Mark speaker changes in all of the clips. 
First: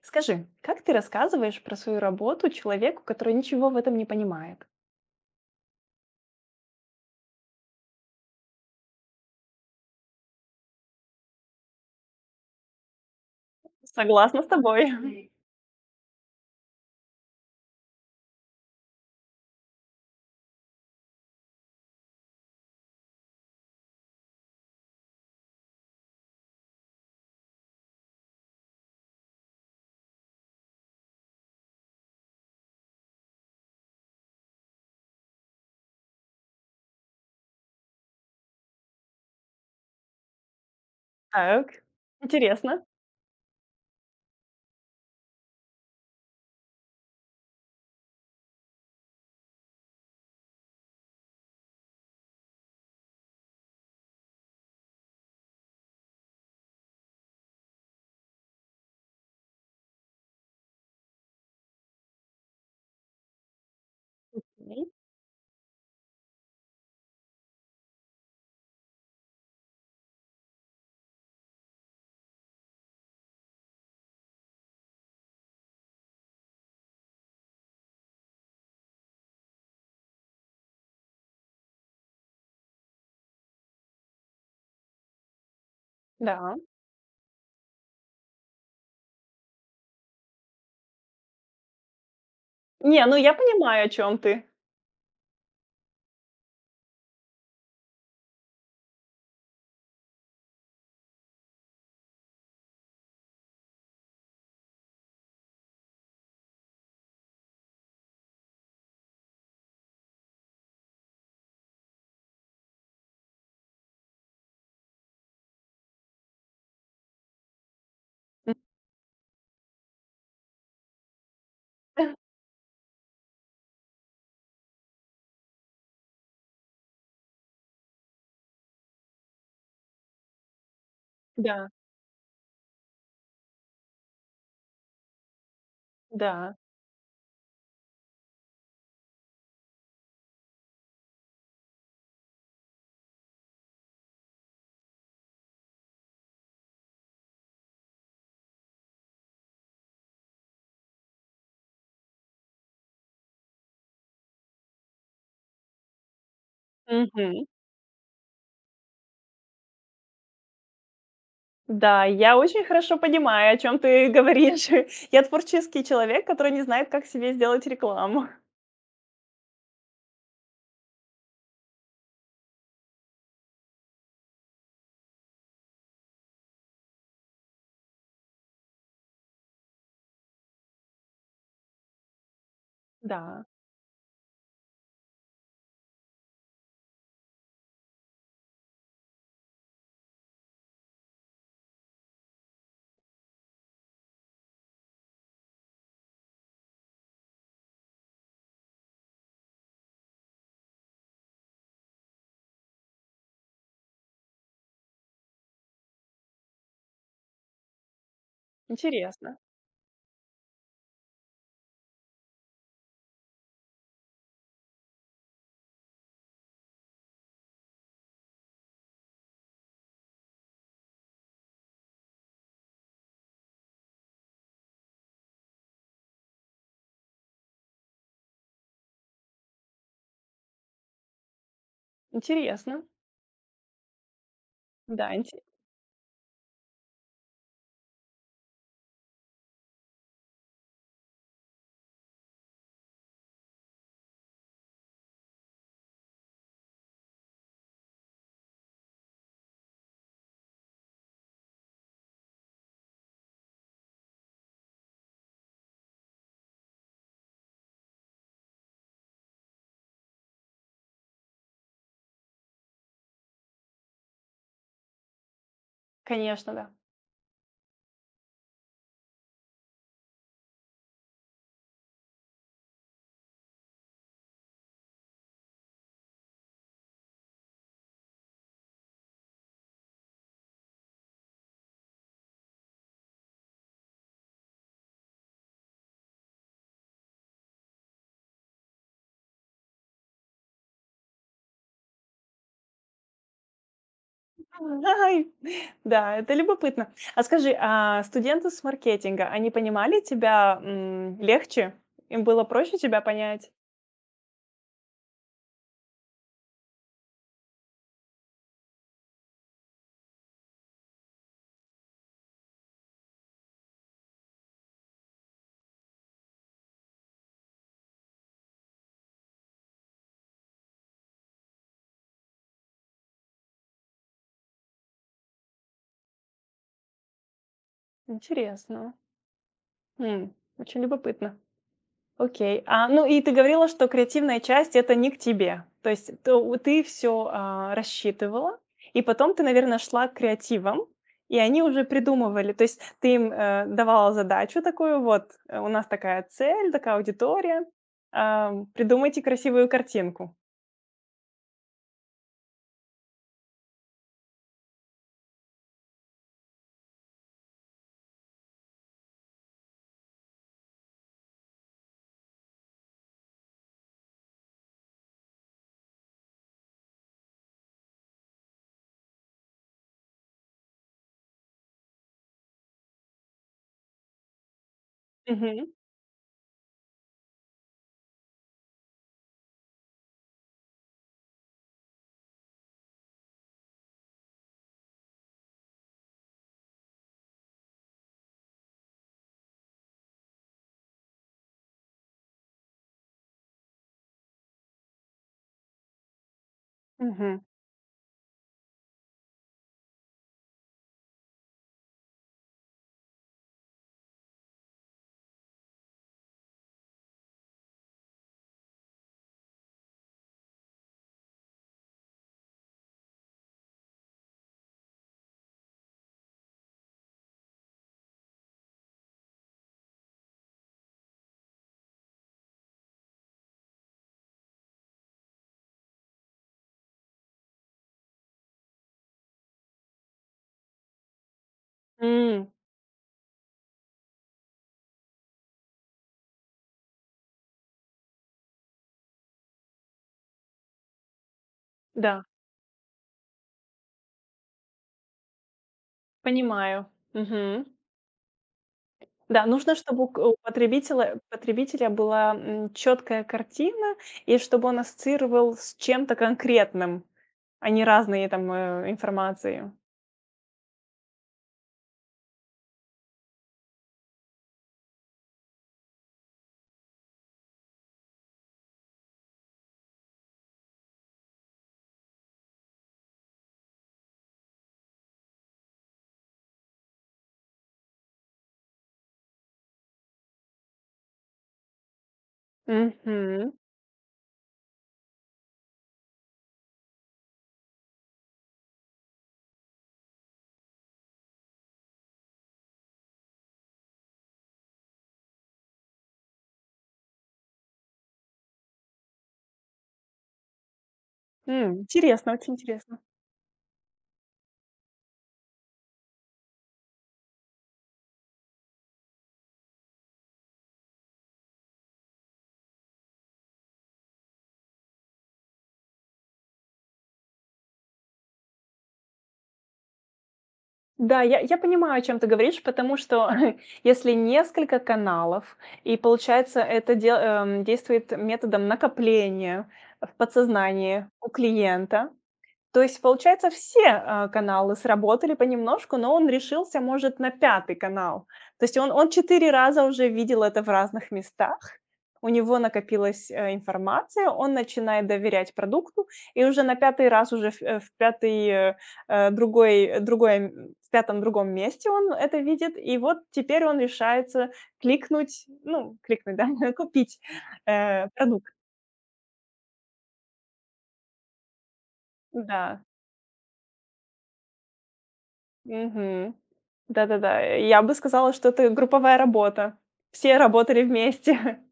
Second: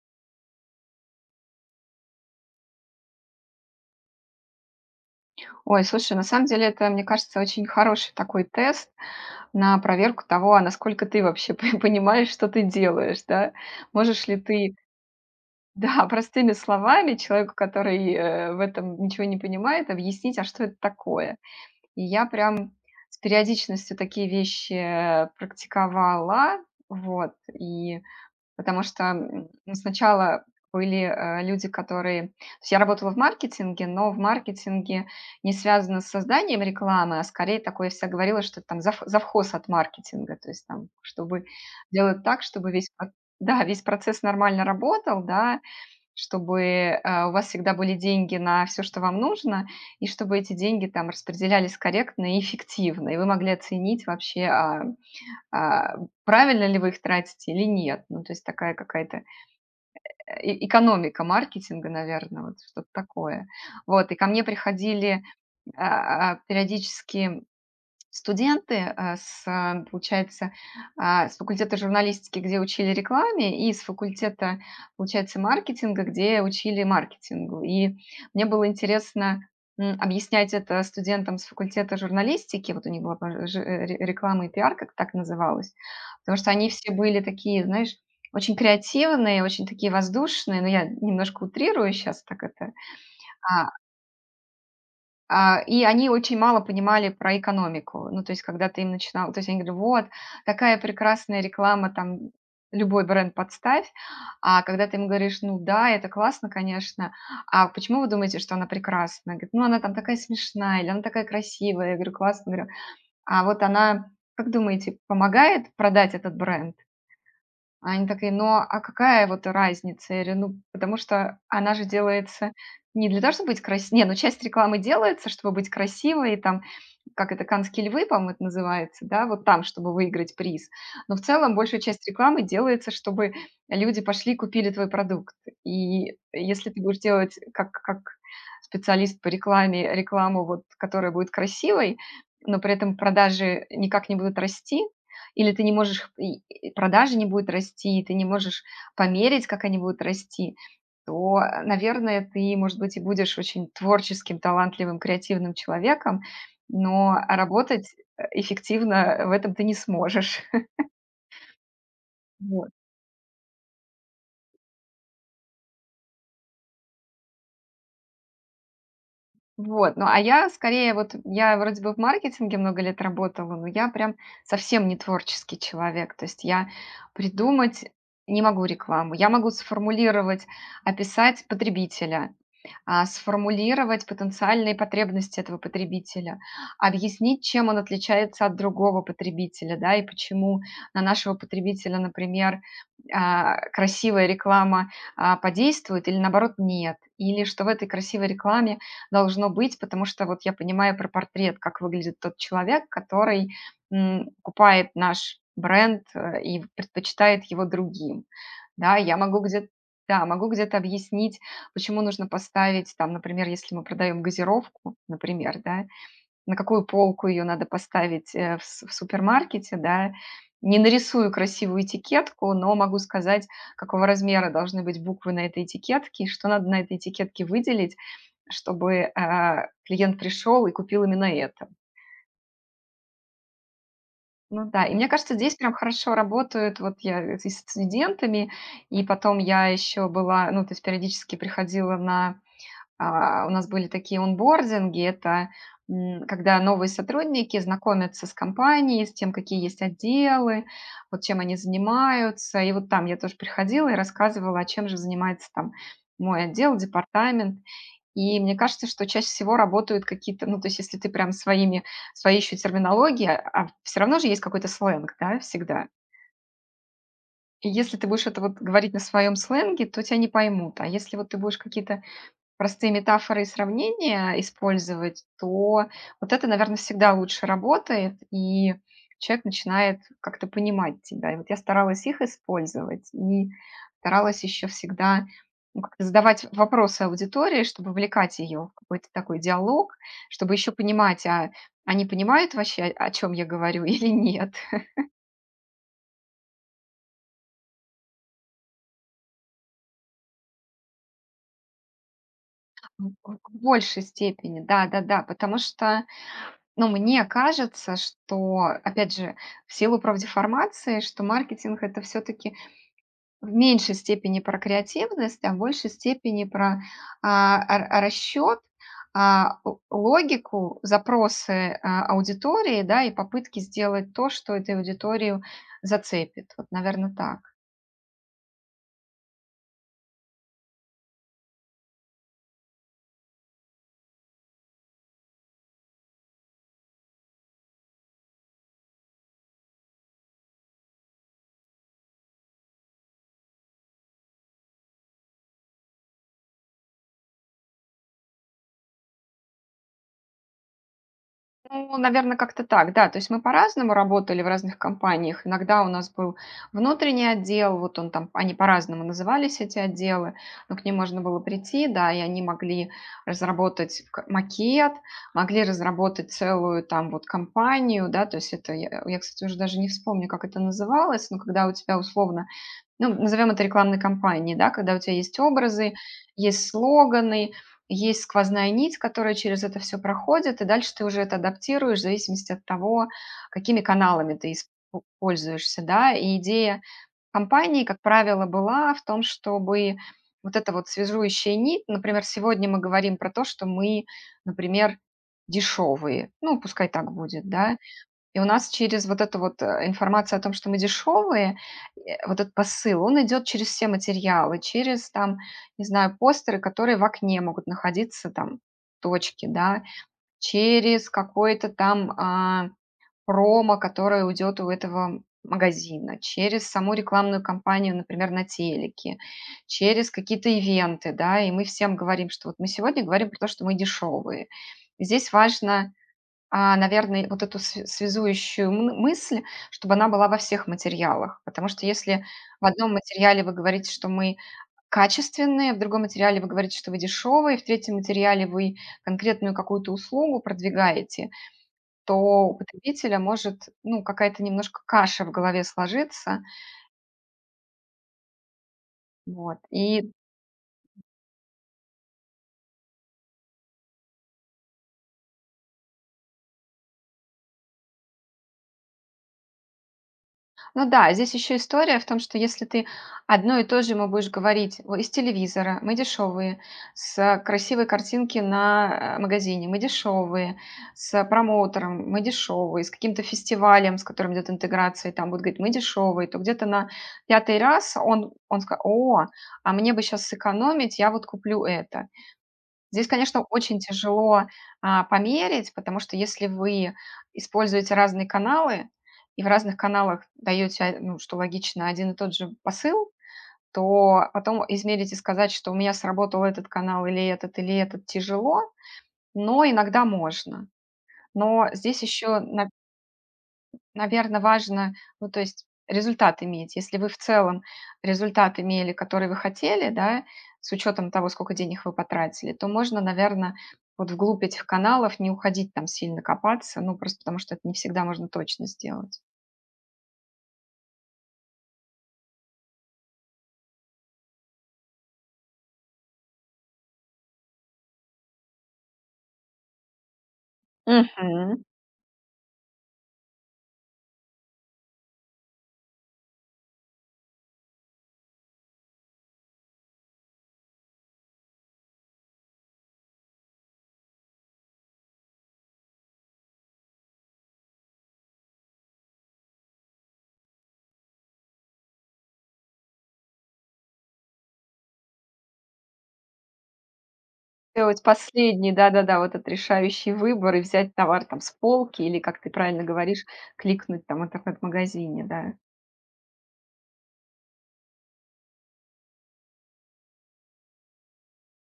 Speaker 1: Скажи, как ты рассказываешь про свою работу человеку, который ничего в этом не понимает?
Speaker 2: Ой, слушай, на самом деле это, мне кажется, очень хороший такой тест на проверку того, а насколько ты вообще понимаешь, что ты делаешь, да? Можешь ли
Speaker 1: Согласна с
Speaker 2: ты,
Speaker 1: тобой.
Speaker 2: да, простыми словами человеку, который в этом ничего не понимает, объяснить, а что это такое? И я прям с периодичностью такие вещи практиковала, вот, и потому что, ну, сначала были, люди, которые то есть я работала в маркетинге, но в маркетинге не связано с созданием рекламы, а скорее такое вся говорила, что там завхоз от маркетинга. То есть там, чтобы
Speaker 1: Так,
Speaker 2: делать так, чтобы
Speaker 1: интересно.
Speaker 2: весь про да, весь процесс нормально работал, да, чтобы, у вас всегда были деньги на все, что вам нужно, и чтобы эти деньги там распределялись корректно и эффективно, и вы могли оценить вообще, а, правильно ли вы их тратите или нет? Ну, то есть такая какая-то, и экономика маркетинга, наверное, вот что-то такое. Вот, и ко мне
Speaker 1: Мгм.
Speaker 2: приходили, периодически студенты, получается, с факультета журналистики, где учили рекламе, и с факультета, получается, маркетинга, где учили маркетингу. И мне было интересно, объяснять это студентам с факультета журналистики. Вот у них была по жи э, ре реклама и пиар, как так называлось. Потому что
Speaker 1: Да.
Speaker 2: они все были такие, знаешь, очень креативные, очень такие воздушные. Но я немножко утрирую сейчас так это.
Speaker 1: Не, ну я
Speaker 2: А
Speaker 1: понимаю, о чем ты.
Speaker 2: и они очень мало понимали про экономику. Ну, то есть, когда ты им начинал, то есть они говорят, вот, такая прекрасная реклама, там, любой бренд подставь, а когда ты им говоришь, ну да, это классно, конечно, а почему вы думаете, что она прекрасна? Говорит, ну она там такая смешная, или она такая красивая. Я говорю, классно, говорю, а вот она, как думаете, помогает продать этот бренд? А они такие: «Ну,
Speaker 1: М,
Speaker 2: а какая вот разница?» Я говорю: «Ну, потому что она же делается не для того, чтобы быть крас». Не, ну, часть рекламы делается, чтобы быть красивой, и там, как это, канские львы, по-моему, это называется, да, вот там, чтобы выиграть приз. Но в целом
Speaker 1: Да,
Speaker 2: большая часть рекламы делается, чтобы люди пошли и купили твой продукт. И
Speaker 1: да.
Speaker 2: если ты будешь делать как специалист по рекламе рекламу, вот, которая будет красивой, но при этом продажи никак не будут расти, или ты не можешь и продажи не будут расти, и ты не можешь померить, как они будут расти, то, наверное, ты, может быть, и будешь очень творческим, талантливым, креативным человеком, но
Speaker 1: Мгм.
Speaker 2: работать эффективно в этом ты не сможешь.
Speaker 1: Да, я очень
Speaker 2: Вот.
Speaker 1: хорошо понимаю, о чем ты говоришь. Я творческий человек, который не знает, как себе сделать рекламу.
Speaker 2: Вот. Ну, а я скорее, вот я вроде бы в маркетинге много лет работала, но я прям совсем не творческий человек. То есть я придумать не могу рекламу. Я могу сформулировать, описать потребителя,
Speaker 1: Да,
Speaker 2: сформулировать потенциальные потребности этого потребителя, объяснить, чем он отличается от другого потребителя, да, и почему на нашего потребителя, например, красивая реклама подействует или наоборот нет, или что в этой красивой рекламе должно быть, потому что вот я понимаю про портрет, как выглядит тот человек, который покупает наш бренд и предпочитает его другим. Да, я
Speaker 1: интересно,
Speaker 2: могу где-то, да, могу где-то объяснить, почему нужно поставить, там, например, если мы продаем газировку, например, да, на какую полку ее надо поставить, в супермаркете, да, не нарисую красивую этикетку, но могу сказать, какого размера должны быть буквы на этой этикетке, и что надо на этой этикетке выделить, чтобы клиент пришел и купил именно это.
Speaker 1: интересно.
Speaker 2: Ну да, и
Speaker 1: Да,
Speaker 2: мне кажется,
Speaker 1: инте-
Speaker 2: здесь прям хорошо работают, вот я, и с студентами, и потом я еще была, ну, то есть периодически приходила на. У нас были такие онбординги. Это, когда новые сотрудники знакомятся с компанией, с тем, какие есть отделы, вот чем они занимаются. И вот там я тоже приходила и рассказывала, а чем же занимается там мой отдел, департамент. И мне кажется, что чаще всего работают какие-то, ну, то есть если ты прям своими, своей еще терминологией, а все равно же есть какой-то сленг, да, всегда.
Speaker 1: конечно, да.
Speaker 2: И если ты будешь это вот говорить на своем сленге, то тебя не поймут. А если вот ты будешь какие-то простые метафоры и сравнения использовать, то вот это, наверное, всегда лучше работает, и человек начинает как-то понимать тебя. И вот я старалась их использовать и старалась еще всегда, ну, как-то задавать вопросы аудитории, чтобы вовлекать ее в какой-то такой диалог, чтобы еще понимать, а они понимают вообще, о чем я говорю или нет?
Speaker 1: Ай, да, это любопытно. А скажи, а студенты с маркетинга, они понимали тебя, легче? Им было проще тебя
Speaker 2: В
Speaker 1: понять?
Speaker 2: большей степени, да-да-да, потому что. Но мне кажется, что, опять же, в силу правдеформации, что маркетинг это все-таки в меньшей степени про креативность, а в большей степени про расчет, логику, запросы аудитории, да, и попытки сделать то, что этой аудиторию зацепит. Вот, наверное, так.
Speaker 1: Интересно. Очень любопытно. Окей. А, ну и ты говорила, что креативная часть — это не к тебе. То есть то у ты все рассчитывала, и потом ты, наверное, шла к креативам, и они уже придумывали. То есть ты им, давала задачу такую: "Вот, у нас такая цель, такая аудитория, ам, придумайте красивую картинку".
Speaker 2: Ну, наверно, как-то так, да. То есть мы по-разному работали в разных компаниях. Иногда у нас был внутренний отдел, вот он там, они по-разному назывались, эти отделы, но к ним можно было прийти, да, и они могли разработать к макет, могли разработать целую там вот компанию, да. То есть это я, кстати, уже даже не вспомню, как это называлось, но когда у тебя условно, ну, назовем это рекламной кампанией, да, когда у тебя есть
Speaker 1: Мгм.
Speaker 2: образы, есть слоганы, есть сквозная нить, которая через это все проходит, и дальше ты уже это адаптируешь в зависимости от того, какими каналами ты исп пользуешься, да. И идея компании, как правило, была в том, чтобы вот эта вот связующая нить, например, сегодня мы говорим про то, что мы, например, дешевые, ну, пускай так
Speaker 1: Мгм.
Speaker 2: будет, да. И у нас через вот эту вот, информацию о том, что мы дешевые, э, вот этот посыл, он идет через все материалы, через там, не знаю, постеры, которые в окне могут находиться, там, точки, да, через какой-то там, промо, которое уйдет у этого магазина, через саму рекламную кампанию, например, на телеке, через какие-то ивенты, да, и мы всем говорим, что вот мы сегодня говорим про то, что мы дешевые. Здесь важно, наверное, вот эту св связующую мы мысль, чтобы она была во всех материалах. Потому что если
Speaker 1: М,
Speaker 2: в одном материале вы говорите, что мы качественные, в другом материале вы говорите, что вы дешевые, в третьем материале вы конкретную какую-то услугу продвигаете, то
Speaker 1: да,
Speaker 2: у потребителя может, ну, какая-то немножко каша в голове сложиться.
Speaker 1: понимаю. Мгм. Да,
Speaker 2: Вот.
Speaker 1: нужно, чтобы у к у потребителя потребителя была, чёткая картина, и чтобы он ассоциировал с чем-то конкретным, а не разные там, информации.
Speaker 2: Ну да, здесь еще история в том, что если ты одно и то же ему будешь говорить: «О, из телевизора мы дешевые, с красивой картинки на, магазине мы дешевые, с промоутером мы дешевые, с каким-то фестивалем, с которым идет интеграция, и там будут говорить мы дешевые», то где-то на пятый раз он скажет: «О, а мне бы сейчас сэкономить, я вот куплю это». Здесь, конечно,
Speaker 1: Мгм.
Speaker 2: очень тяжело, померить, потому что если вы используете разные каналы и в разных каналах даете, ну, что логично, один и тот же посыл, то потом измерить и сказать, что у меня сработал этот канал или этот, тяжело, но иногда можно. Но здесь
Speaker 1: Интересно,
Speaker 2: еще,
Speaker 1: очень интересно.
Speaker 2: наверное, важно, ну, то есть результат иметь. Если вы в целом результат имели, который вы хотели, да, с учетом того, сколько денег вы потратили, то можно, наверное, вот вглубь этих каналов не уходить там сильно копаться, ну, просто потому что это не всегда можно точно сделать.
Speaker 1: Да, я понимаю, о чем ты говоришь, потому что если несколько каналов, и получается, это дел действует методом накопления в подсознании у
Speaker 2: Мгм.
Speaker 1: клиента. То есть, получается, все, каналы сработали понемножку, но он решился, может, на пятый канал. То есть он 4 раза уже видел это в разных местах, у него накопилась, информация, он начинает доверять продукту, и уже на пятый раз, уже в, э, в 5, э, э, другой, м, в пятом другом месте он это видит, и вот теперь он решается кликнуть, ну, кликнуть, да, купить,
Speaker 2: Сделать
Speaker 1: продукт.
Speaker 2: последний, да-да-да, вот этот решающий выбор и взять товар там с полки или, как ты
Speaker 1: Да.
Speaker 2: правильно говоришь, кликнуть там в интернет-магазине, да.
Speaker 1: Мгм. Да-да-да. Я бы сказала, что это групповая работа. Все работали вместе.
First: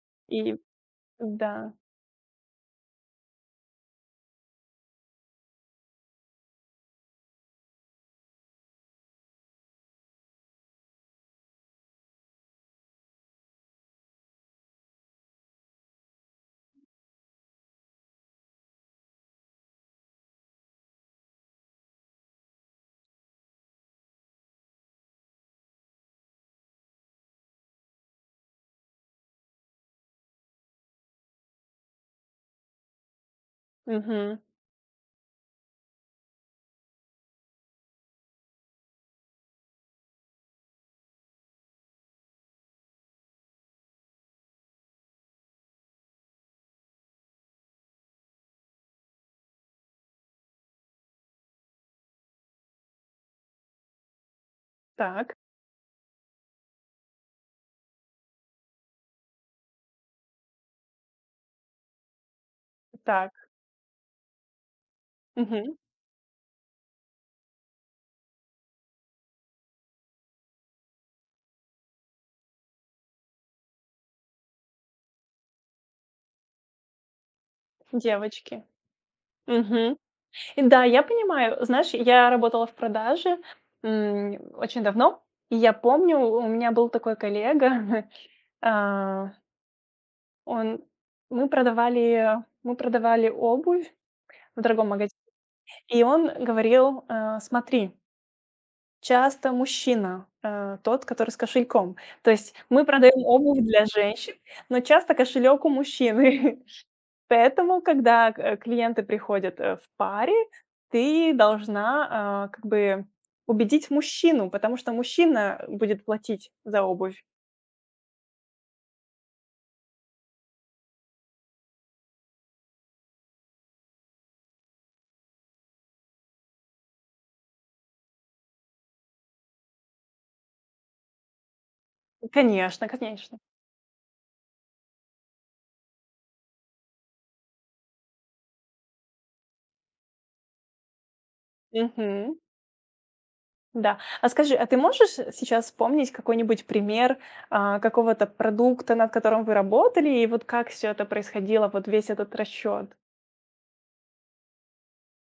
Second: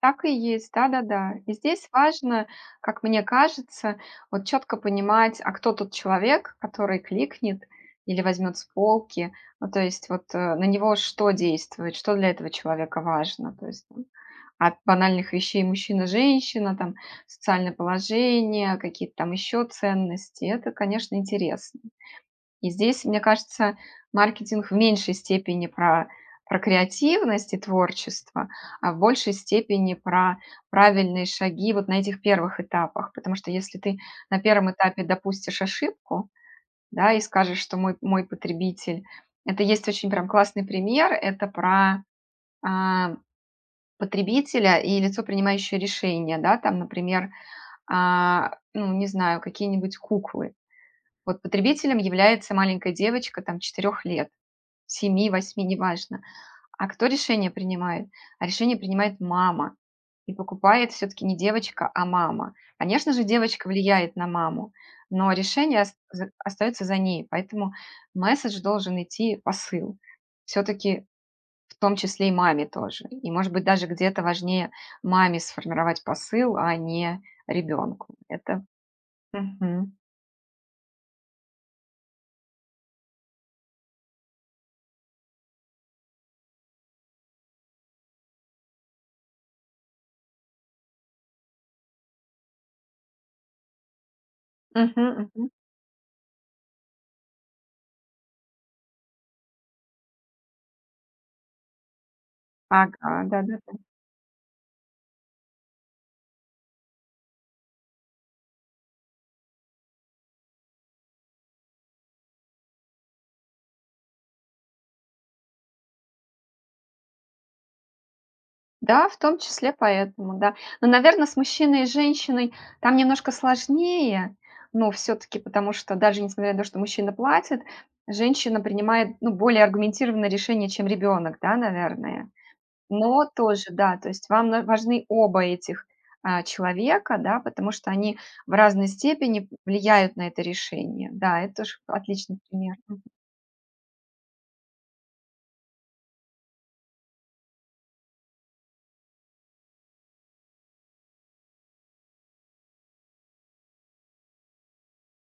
Speaker 2: Так и
Speaker 1: И
Speaker 2: есть, да-да-да.
Speaker 1: да.
Speaker 2: И здесь важно, как мне кажется, вот четко понимать, а кто тот человек, который кликнет или возьмет с полки. Ну, то есть вот, на него что действует, что для этого человека важно. То есть там, от банальных вещей мужчина-женщина, там социальное положение, какие-то там еще ценности. Это, конечно, интересно. И здесь, мне кажется, маркетинг в меньшей степени про креативность и творчество, а в большей степени про правильные шаги вот на этих первых этапах. Потому что если ты
Speaker 1: Мгм.
Speaker 2: на первом этапе допустишь ошибку, да, и скажешь, что мой потребитель... Это есть очень прям классный пример, это про, а, потребителя и лицо, принимающее решение, да, там, например, ну, не знаю, какие-нибудь куклы. Вот потребителем является маленькая девочка, там, 4 лет.
Speaker 1: Так,
Speaker 2: 7-8, неважно. А кто решение принимает? А решение принимает мама. И покупает все-таки не девочка, а мама. Конечно же,
Speaker 1: так.
Speaker 2: девочка влияет на маму, но
Speaker 1: Мгм.
Speaker 2: решение остается за ней. Поэтому месседж должен идти посыл. Все-таки в том числе и маме тоже. И, может быть, даже где-то важнее маме сформировать посыл, а не ребенку.
Speaker 1: Девочки.
Speaker 2: Это... Мгм.
Speaker 1: Мгм. И да, я понимаю. Знаешь, я работала в продаже, очень давно. И я помню, у меня был такой коллега, а, он мы продавали мы продавали обувь в дорогом
Speaker 2: Мгм,
Speaker 1: магазине,
Speaker 2: мгм.
Speaker 1: и он говорил, "Смотри". Часто мужчина, тот, который с кошельком. То есть мы
Speaker 2: Ага,
Speaker 1: продаем обувь
Speaker 2: да-да-да.
Speaker 1: для женщин, но часто кошелек у мужчины. Поэтому, когда, клиенты приходят, в паре, ты должна, как бы убедить мужчину, потому что мужчина будет платить за обувь.
Speaker 2: Да, в том числе поэтому, да. Но, наверное, с мужчиной и женщиной там немножко сложнее, но все таки потому что даже несмотря на то, что мужчина платит, женщина принимает, ну, более аргументированное решение, чем ребенок, да, наверное.
Speaker 1: Конечно,
Speaker 2: Но
Speaker 1: конечно.
Speaker 2: тоже, да, то есть вам на важны оба этих, человека, да, потому что они в разной степени влияют на это решение. Да, это тоже
Speaker 1: Мгм.
Speaker 2: отличный пример.
Speaker 1: Да. А скажи, а ты можешь сейчас вспомнить какой-нибудь пример, какого-то продукта, над которым вы работали, и вот как все это происходило, вот весь этот расчет.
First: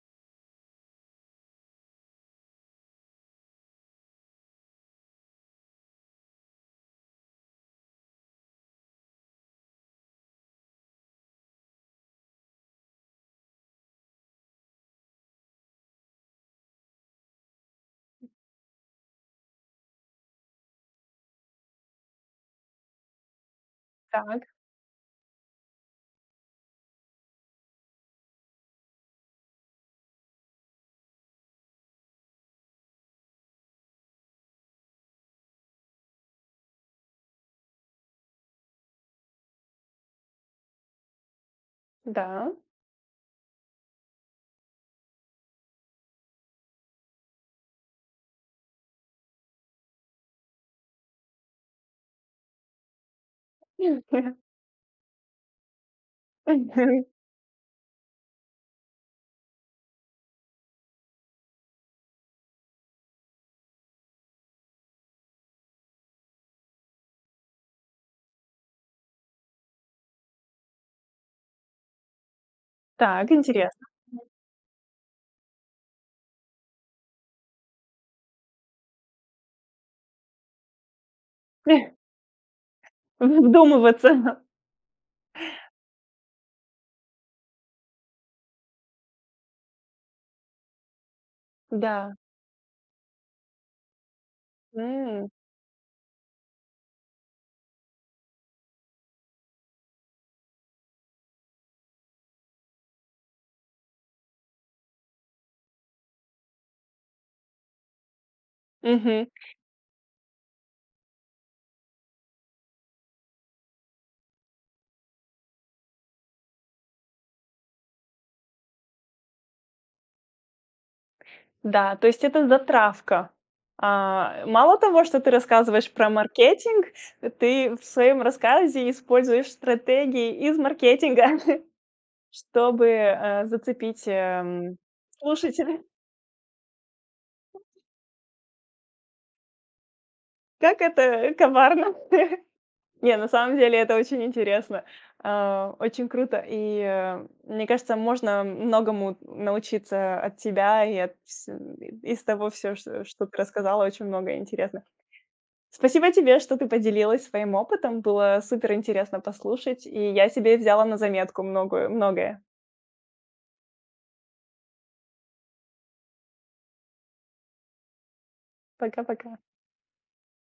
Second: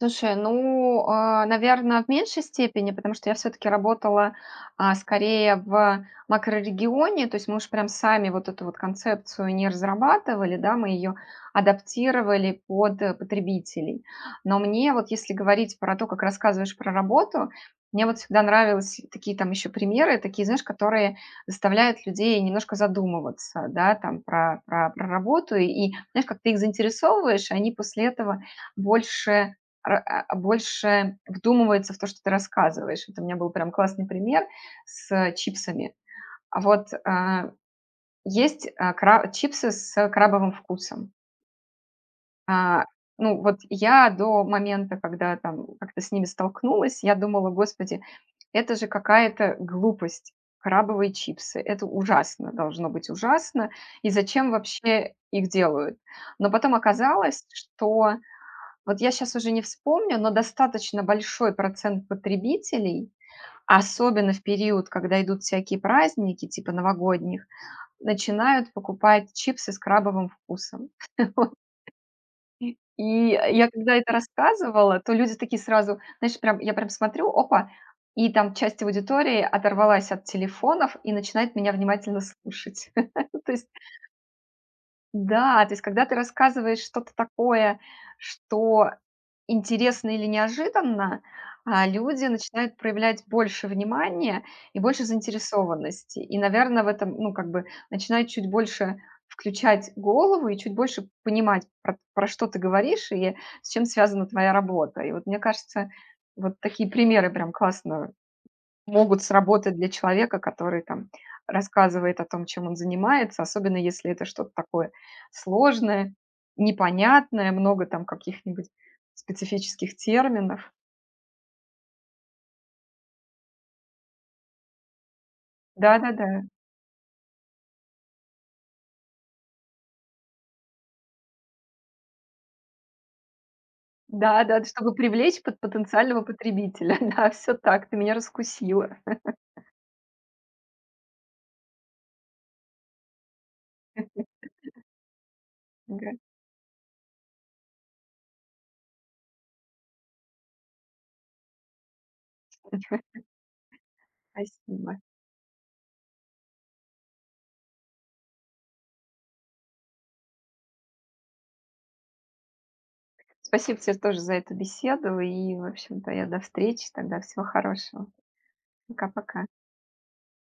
Speaker 2: Слушай, ну, наверное, в меньшей степени, потому что я все таки работала, скорее в макрорегионе. То есть мы уж прям сами вот эту вот концепцию не разрабатывали, да, мы ее адаптировали под, потребителей. Но мне вот, если говорить про то, как рассказываешь про работу, мне вот всегда нравились такие там еще примеры, такие, знаешь, которые заставляют людей немножко задумываться, да, там
Speaker 1: Так,
Speaker 2: про работу. И, знаешь, как ты их заинтересовываешь, и они после этого больше, ра а больше вдумывается в то, что ты рассказываешь. Это у меня был прям классный пример с чипсами. А вот, есть, а, кра чипсы с крабовым вкусом.
Speaker 1: да.
Speaker 2: А, ну, вот я до момента, когда там как-то с ними столкнулась, я думала: «Господи, это же какая-то глупость. Крабовые чипсы. Это ужасно, должно быть ужасно. И зачем вообще их делают?» Но потом оказалось, что вот я сейчас уже не вспомню, но достаточно большой процент потребителей, особенно в период, когда идут всякие праздники типа новогодних, начинают покупать чипсы с крабовым вкусом. Вот. И
Speaker 1: Так,
Speaker 2: я
Speaker 1: интересно.
Speaker 2: когда это рассказывала, то люди такие сразу, знаешь, прям я прям смотрю, опа, и там часть аудитории оторвалась от телефонов и начинает меня внимательно слушать. То есть,
Speaker 1: Вдумываться.
Speaker 2: да, то есть, когда ты рассказываешь что-то такое, что интересно или неожиданно,
Speaker 1: Да.
Speaker 2: люди начинают проявлять больше внимания и больше
Speaker 1: М.
Speaker 2: заинтересованности. И, наверное, в этом, ну, как бы начинают чуть больше включать голову и чуть больше понимать, про что ты говоришь и с чем связана твоя работа. И вот мне кажется, вот такие примеры прям классно могут
Speaker 1: Мгм.
Speaker 2: сработать для человека, который там рассказывает о том, чем он занимается, особенно если это что-то такое сложное, непонятное, много там каких-нибудь специфических терминов.
Speaker 1: Да, то есть это затравка. А, мало того, что ты рассказываешь про
Speaker 2: Да-да-да.
Speaker 1: маркетинг, ты в своем рассказе используешь стратегии из маркетинга. Чтобы, зацепить,
Speaker 2: Да-да, чтобы привлечь
Speaker 1: слушателя.
Speaker 2: потенциального потребителя. Да, все так, ты меня раскусила.
Speaker 1: Как это коварно. Не, на самом деле это очень интересно, очень
Speaker 2: Да.
Speaker 1: круто. И, мне кажется, можно многому научиться от тебя и от вс из того всё, что что ты рассказала, очень много интересно.
Speaker 2: Спасибо.
Speaker 1: Спасибо тебе, что ты поделилась своим опытом. Было супер интересно послушать, и я себе взяла на заметку многое.
Speaker 2: Спасибо тебе тоже за эту беседу. И, в общем-то, я до встречи тогда. Всего хорошего.
Speaker 1: Пока-пока.
Speaker 2: Пока-пока.